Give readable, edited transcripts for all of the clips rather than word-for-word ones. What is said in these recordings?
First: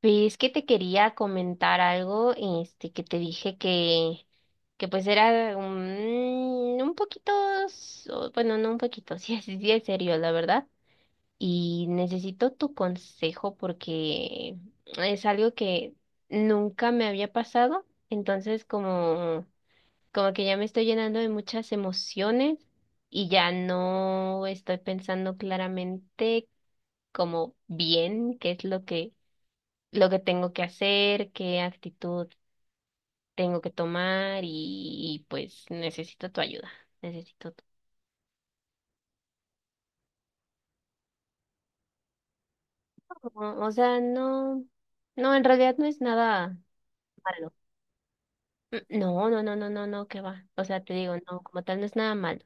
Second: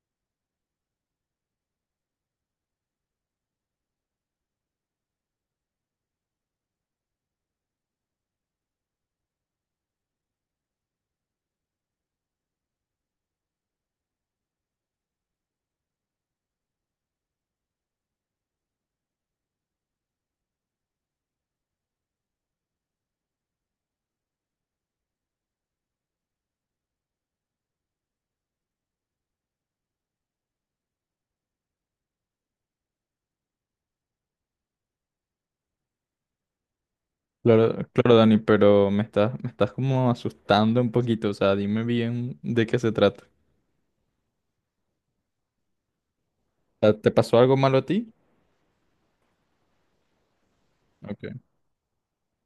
Pues que te quería comentar algo, que te dije que, que pues era un poquito, bueno, no un poquito, sí, sí es serio, la verdad. Y necesito tu consejo porque es algo que nunca me había pasado, entonces como, como que ya me estoy llenando de muchas emociones y ya no estoy pensando claramente como bien qué es lo que tengo que hacer, qué actitud tengo que tomar y pues necesito tu ayuda, necesito tu... Claro, claro, Dani, pero me estás como asustando un poquito. O sea, dime bien de qué se trata. O sea, no, no, en realidad no es nada O ¿te pasó malo. algo malo a ti? No, no, no, no, no, no, qué va. O sea, te digo, Ok. no, como tal no es nada malo.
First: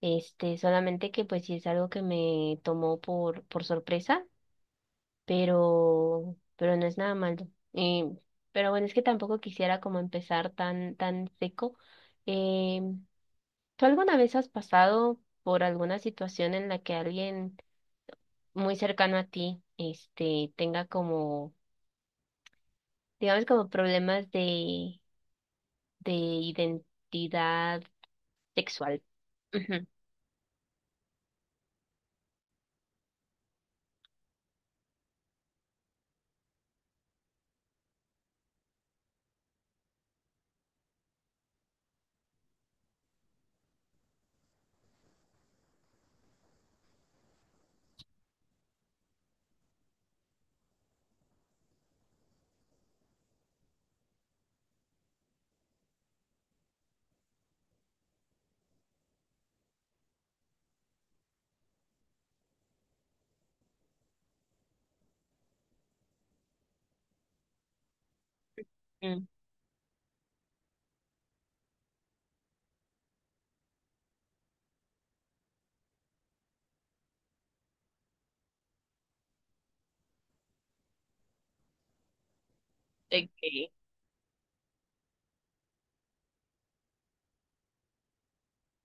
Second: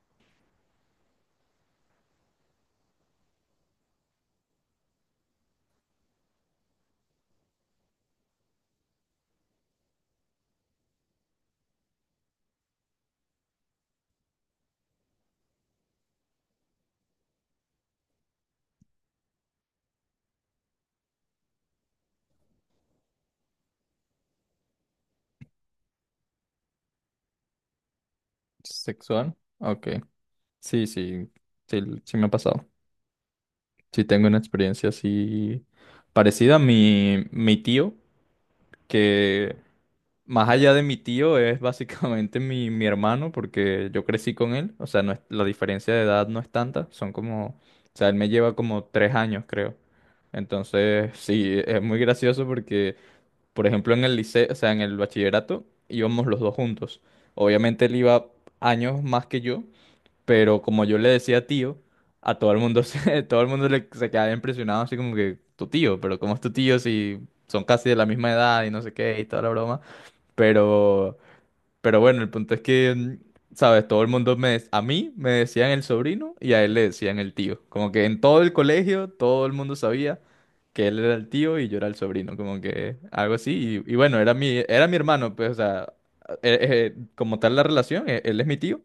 Este, solamente que pues sí es algo que me tomó por sorpresa, pero no es nada malo. Y, pero bueno, es que tampoco quisiera como empezar tan seco. eh, ¿Tú alguna vez has pasado por alguna situación en la que alguien muy cercano a ti, este, tenga como, digamos, como problemas de identidad sexual? ¿Sexual? Ujú. Ok. Sí, sí, sí, sí, me ha pasado. Sí tengo una experiencia así parecida. Mi tío que más allá de mi tío es básicamente mi hermano porque yo crecí con él, o sea, no es- la diferencia de edad no es tanta, son como, o sea, él me lleva como 3 años, creo. Entonces, sí, es muy gracioso porque, por ejemplo, en el liceo, o sea, en el bachillerato íbamos los dos juntos. Obviamente él iba años más que yo, pero como yo le decía tío, a todo el mundo se, todo el mundo le, se quedaba impresionado así como que tu tío, pero ¿cómo es tu tío si son casi de la misma edad y no sé qué y Mm, toda la broma? Pero, pero bueno, el punto es que, ¿sabes? Todo el mundo me, a mí me decían el sobrino y a él le decían el tío. Como que en todo el colegio todo el mundo sabía que él era el tío y yo era el sobrino, como que algo ok. así. Y bueno, era mi hermano, pues, o sea, como tal la relación, él es mi tío,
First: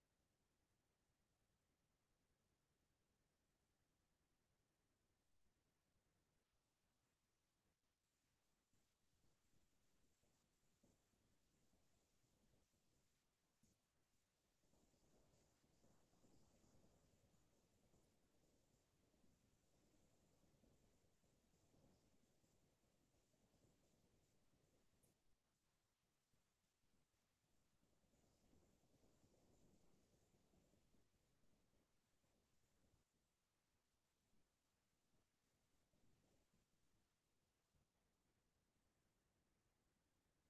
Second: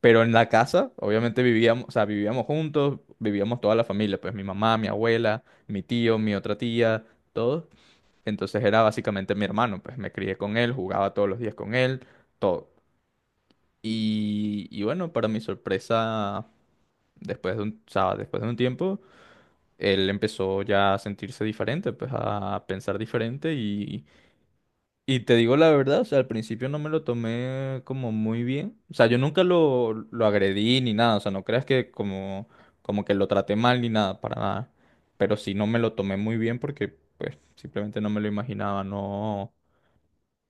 pero en la casa, obviamente vivíamos, o sea, vivíamos juntos, vivíamos toda la familia, pues mi mamá, mi abuela, mi tío, mi otra tía, todos. Entonces era básicamente mi hermano, pues me crié con él, jugaba todos los días con él, todo. Y bueno, para mi sorpresa, después de un, o sea, después de un tiempo, él empezó ya a sentirse diferente, pues a pensar diferente y te digo la verdad, o sea, al principio no me lo tomé como muy bien. O sea, yo nunca lo, lo agredí ni nada. O sea, no creas que como, como que lo traté mal ni nada, para nada. Pero sí no me lo tomé muy bien porque, pues, simplemente no me lo imaginaba. No.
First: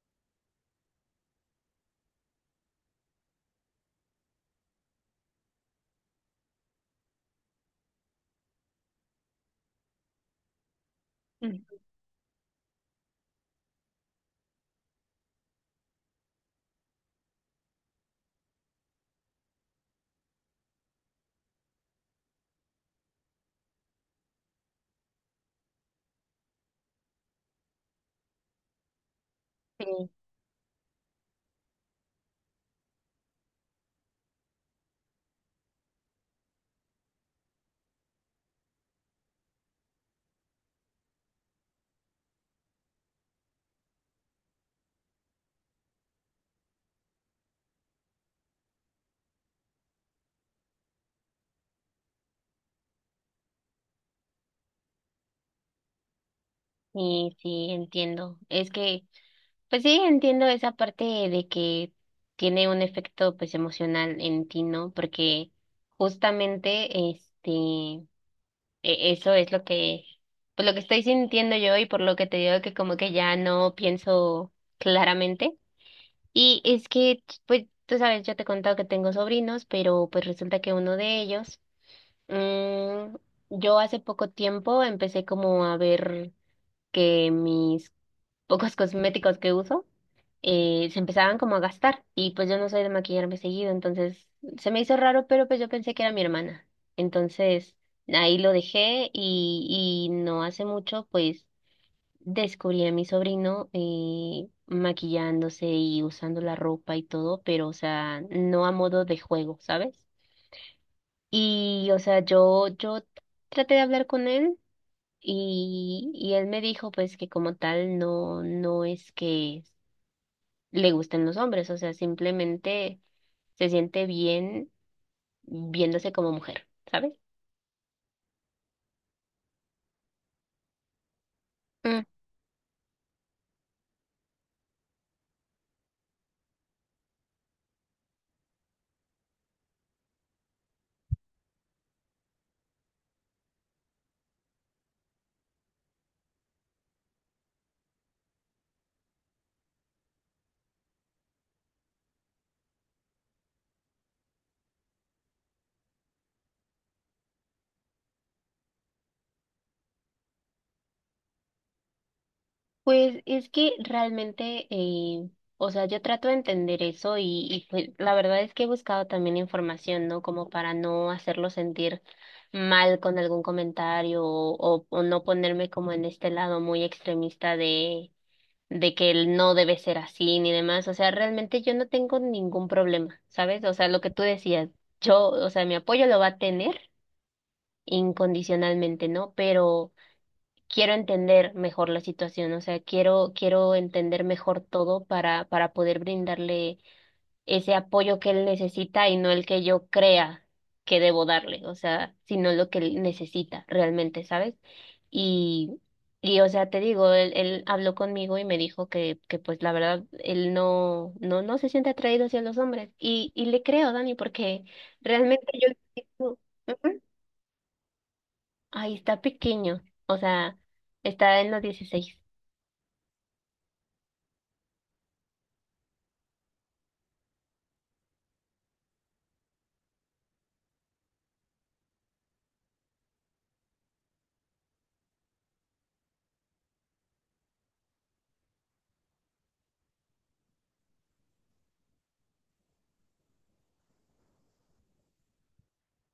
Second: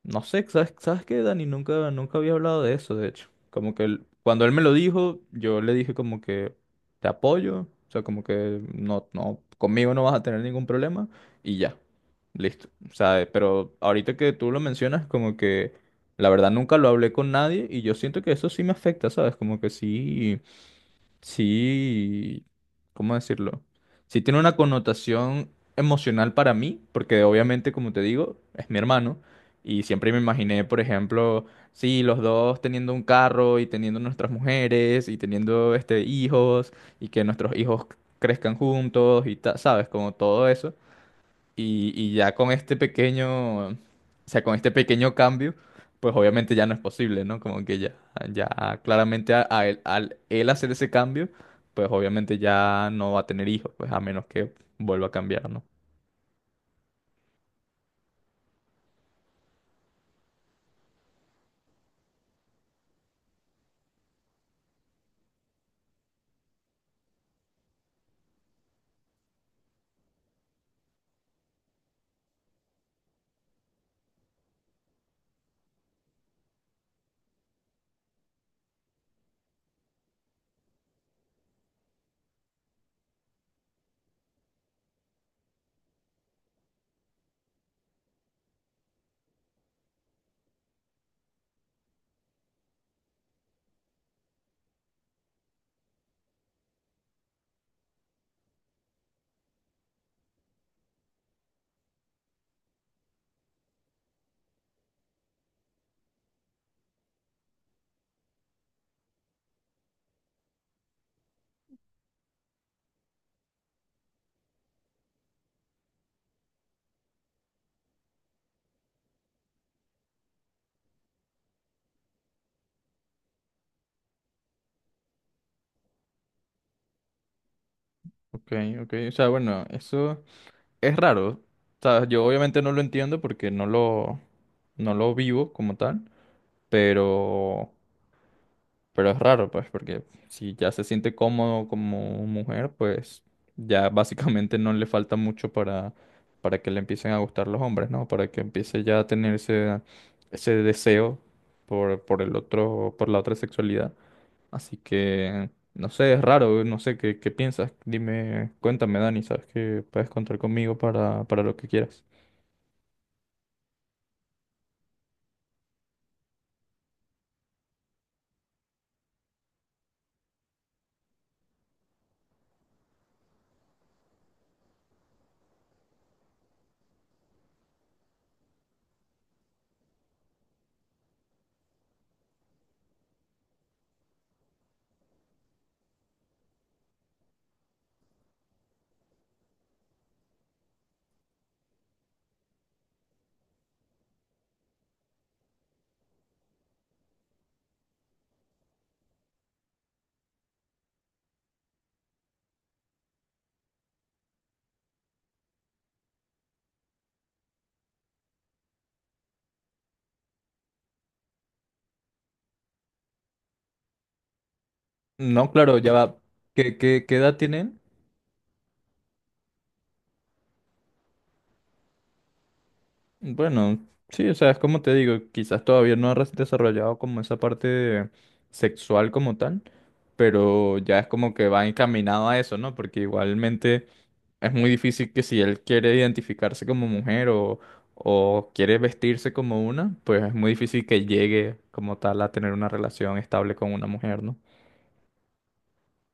No sé, ¿sabes, sabes qué, Dani? Nunca, nunca había hablado de eso, de hecho. Como que cuando él me lo dijo, yo le dije como que te apoyo, o sea, como que no, no, conmigo no vas a tener ningún problema y Mm. ya, listo. O sea, pero ahorita que tú lo mencionas, como que la verdad nunca lo hablé con nadie y yo siento que eso sí me afecta, ¿sabes? Como que sí, ¿cómo decirlo? Sí tiene una connotación emocional para mí, porque obviamente, como te digo, es mi hermano, y Sí, siempre me imaginé, por ejemplo, sí, los dos teniendo un carro y teniendo nuestras mujeres y teniendo este hijos y que nuestros hijos crezcan juntos y sabes, como todo eso. Y ya con este pequeño, o sea, con este pequeño cambio, pues obviamente ya no es posible, ¿no? Como que ya, ya claramente al él hacer ese cambio, pues obviamente ya no va a tener hijos, pues a menos que vuelva a cambiar, ¿no? sí, sí, entiendo. Es que, pues sí, entiendo esa parte de que tiene un efecto, pues, emocional en ti, ¿no? Porque justamente, este eso es lo que, pues lo que estoy sintiendo yo y por lo que te digo que como que ya no pienso claramente. Y es que, pues, tú sabes, yo te he contado que tengo sobrinos, pero pues resulta que uno de ellos, mm, yo hace poco tiempo empecé como a ver que mis pocos cosméticos que uso, se empezaban como a gastar y pues yo no soy de maquillarme seguido, entonces se me hizo raro, pero pues yo pensé que era mi hermana. Entonces ahí lo dejé y no hace mucho pues descubrí a mi sobrino maquillándose y usando la ropa y todo, pero o sea, no a modo de juego, ¿sabes? Y o sea, yo traté de hablar con él. Y él me dijo pues que como tal no, no es que le gusten los hombres, o sea, simplemente se siente bien viéndose como mujer, ¿sabes? Ok, ok, o sea, bueno, eso es raro. O Mm, sea, yo obviamente no lo entiendo porque no lo, no lo vivo como tal, pero Pero es raro, pues, porque si ya se siente cómodo como mujer, pues ya básicamente no le falta mucho para que le empiecen a gustar los hombres, ¿no? Para que empiece ya a tener ese, ese deseo por el otro, por la otra sexualidad. Así que, no sé, es raro, no sé qué, qué piensas. Dime, cuéntame, Dani, sabes que puedes contar conmigo para lo que quieras. Pues es que realmente, o sea, yo trato de entender eso y pues la verdad es que he buscado también información, ¿no? Como para no hacerlo sentir mal con algún comentario o, o no ponerme como en este lado muy extremista de que él no debe ser así ni demás. O sea, realmente yo no tengo ningún problema, ¿sabes? O sea, lo que tú decías, yo, o sea, mi apoyo lo va a tener incondicionalmente, ¿no? Pero quiero entender mejor la situación, o sea, quiero entender mejor todo para poder brindarle ese apoyo que él necesita y no el que yo crea que debo darle, o sea, sino lo que él necesita realmente, ¿sabes? Y, y o sea, te digo, él habló conmigo y me dijo que pues la verdad, él no, no, no se siente atraído hacia los hombres. Y le creo, Dani, porque realmente No, claro, ya va. yo... ¿Qué, Ujú. qué, qué edad tienen? Ay, está pequeño, o sea, está en los 16. Bueno, sí, o sea, es como te digo, quizás todavía no ha desarrollado como esa parte sexual como tal, pero ya es como que va encaminado a eso, ¿no? Porque igualmente es muy difícil que si él quiere identificarse como mujer o quiere vestirse como una, pues es muy difícil que llegue como tal a tener una relación estable con una mujer, ¿no?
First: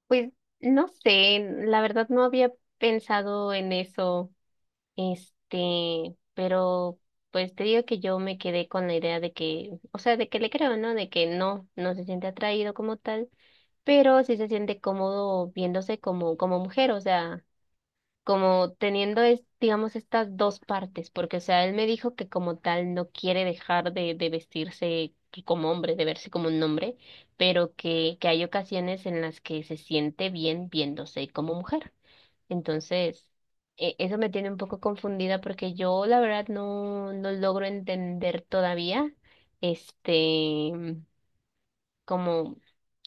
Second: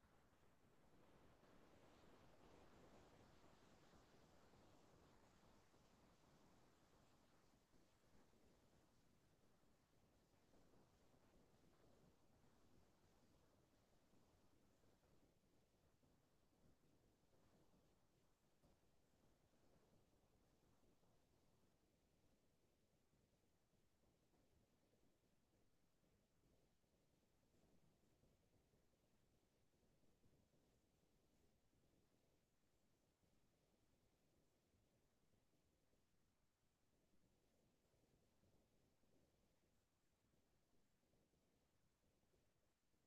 Pues no sé, la verdad no había pensado en eso. Este, pero pues te digo que yo me quedé con la idea de que, o sea, de que le creo, ¿no? De que no, no se siente atraído como tal, pero sí se siente cómodo viéndose como, como mujer, o sea como teniendo, es, digamos, estas dos partes, porque, o sea, él me dijo que como tal no quiere dejar de vestirse que como hombre, de verse como un hombre, pero que hay ocasiones en las que se siente bien viéndose como mujer. Entonces, eso me tiene un poco confundida porque yo, la verdad, no, no logro entender todavía, este, como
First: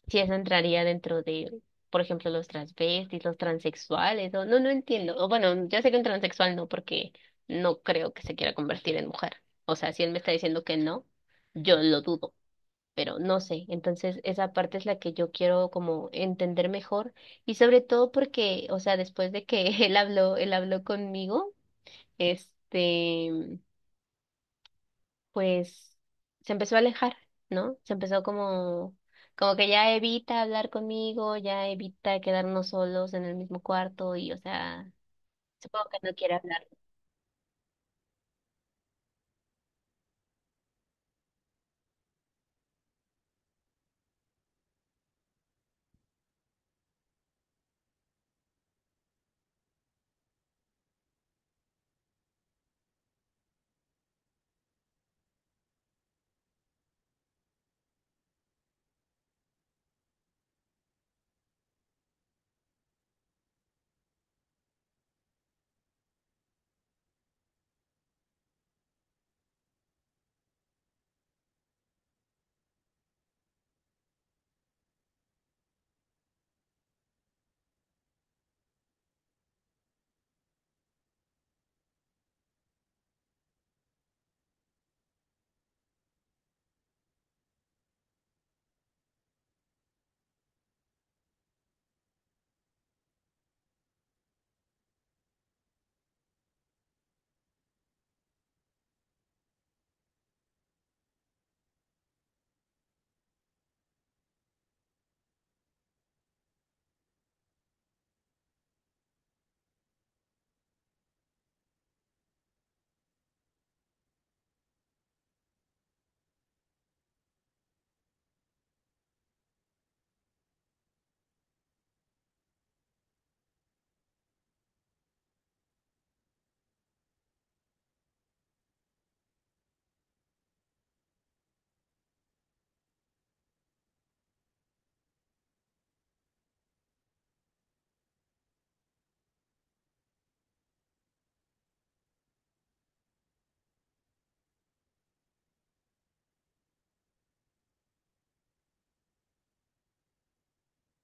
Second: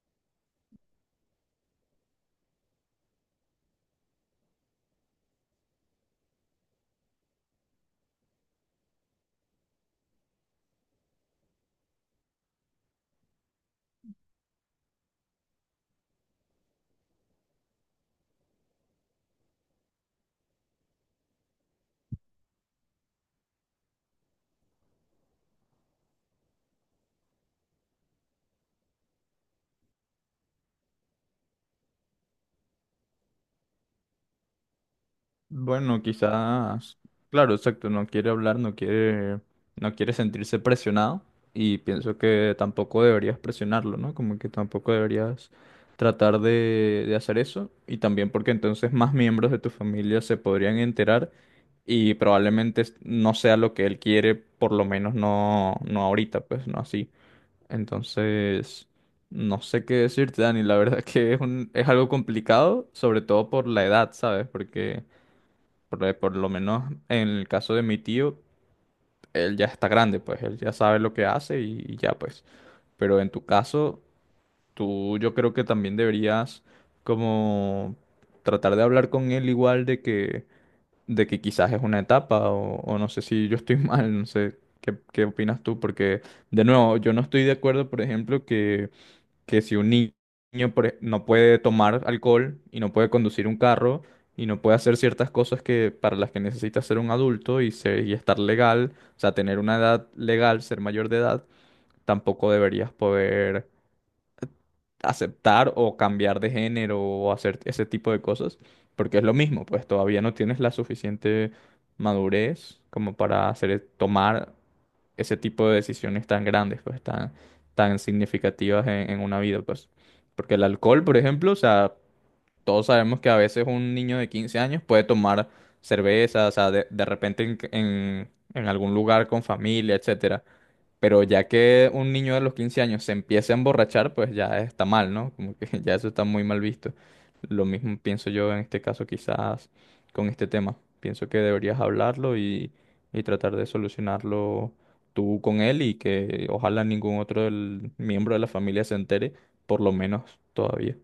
si eso entraría dentro de, por ejemplo, los transvestis, los transexuales, o no, no entiendo. O bueno, ya sé que un transexual no, porque no creo que se quiera convertir en mujer. O sea, si él me está diciendo que no, yo lo dudo, pero no sé. Entonces, esa parte es la que yo quiero como entender mejor y sobre todo porque, o sea, después de que él habló conmigo, este pues se empezó a alejar, ¿no? Se empezó como, como que ya evita hablar conmigo, ya evita quedarnos solos en el mismo cuarto y, o sea, supongo que Bueno, no quiere hablar. quizás, claro, exacto, no quiere hablar, no quiere, no quiere sentirse presionado y pienso que tampoco deberías presionarlo, ¿no? Como que tampoco deberías tratar de hacer eso y también porque entonces más miembros de tu familia se podrían enterar y probablemente no sea lo que él quiere, por lo menos no, no ahorita, pues no así. Entonces, no sé qué decirte, Dani, la verdad que es un, es algo complicado, sobre todo por la edad, ¿sabes? Porque... por lo menos en el caso de mi tío, él ya está grande, pues él ya sabe lo que hace y ya pues. Pero en tu caso, tú yo creo que también deberías como tratar de hablar con él igual de que quizás es una etapa o no sé si yo estoy mal, no sé qué, qué opinas tú, porque de nuevo, yo no estoy de acuerdo, por ejemplo, que si un ni- no puede tomar alcohol y no puede conducir un carro y no puede hacer ciertas cosas que para las que necesita ser un adulto y, y estar legal, o sea, tener una edad legal, ser mayor de edad, tampoco deberías poder aceptar o cambiar de género o hacer ese tipo de cosas, porque es lo mismo, pues todavía no tienes la suficiente madurez como para hacer, tomar ese tipo de decisiones tan grandes, pues tan, tan significativas en una vida, pues. Porque el alcohol, por ejemplo, o sea, todos sabemos que a veces un niño de 15 años puede tomar cerveza, o sea, de repente en, en algún lugar con familia, etcétera. Pero ya que un niño de los 15 años se empiece a emborrachar, pues ya está mal, ¿no? Como que ya eso está muy mal visto. Lo mismo pienso yo en este caso quizás con este tema. Pienso que deberías hablarlo y tratar de solucionarlo tú con él y que ojalá ningún otro miembro de la familia se entere, por lo menos todavía.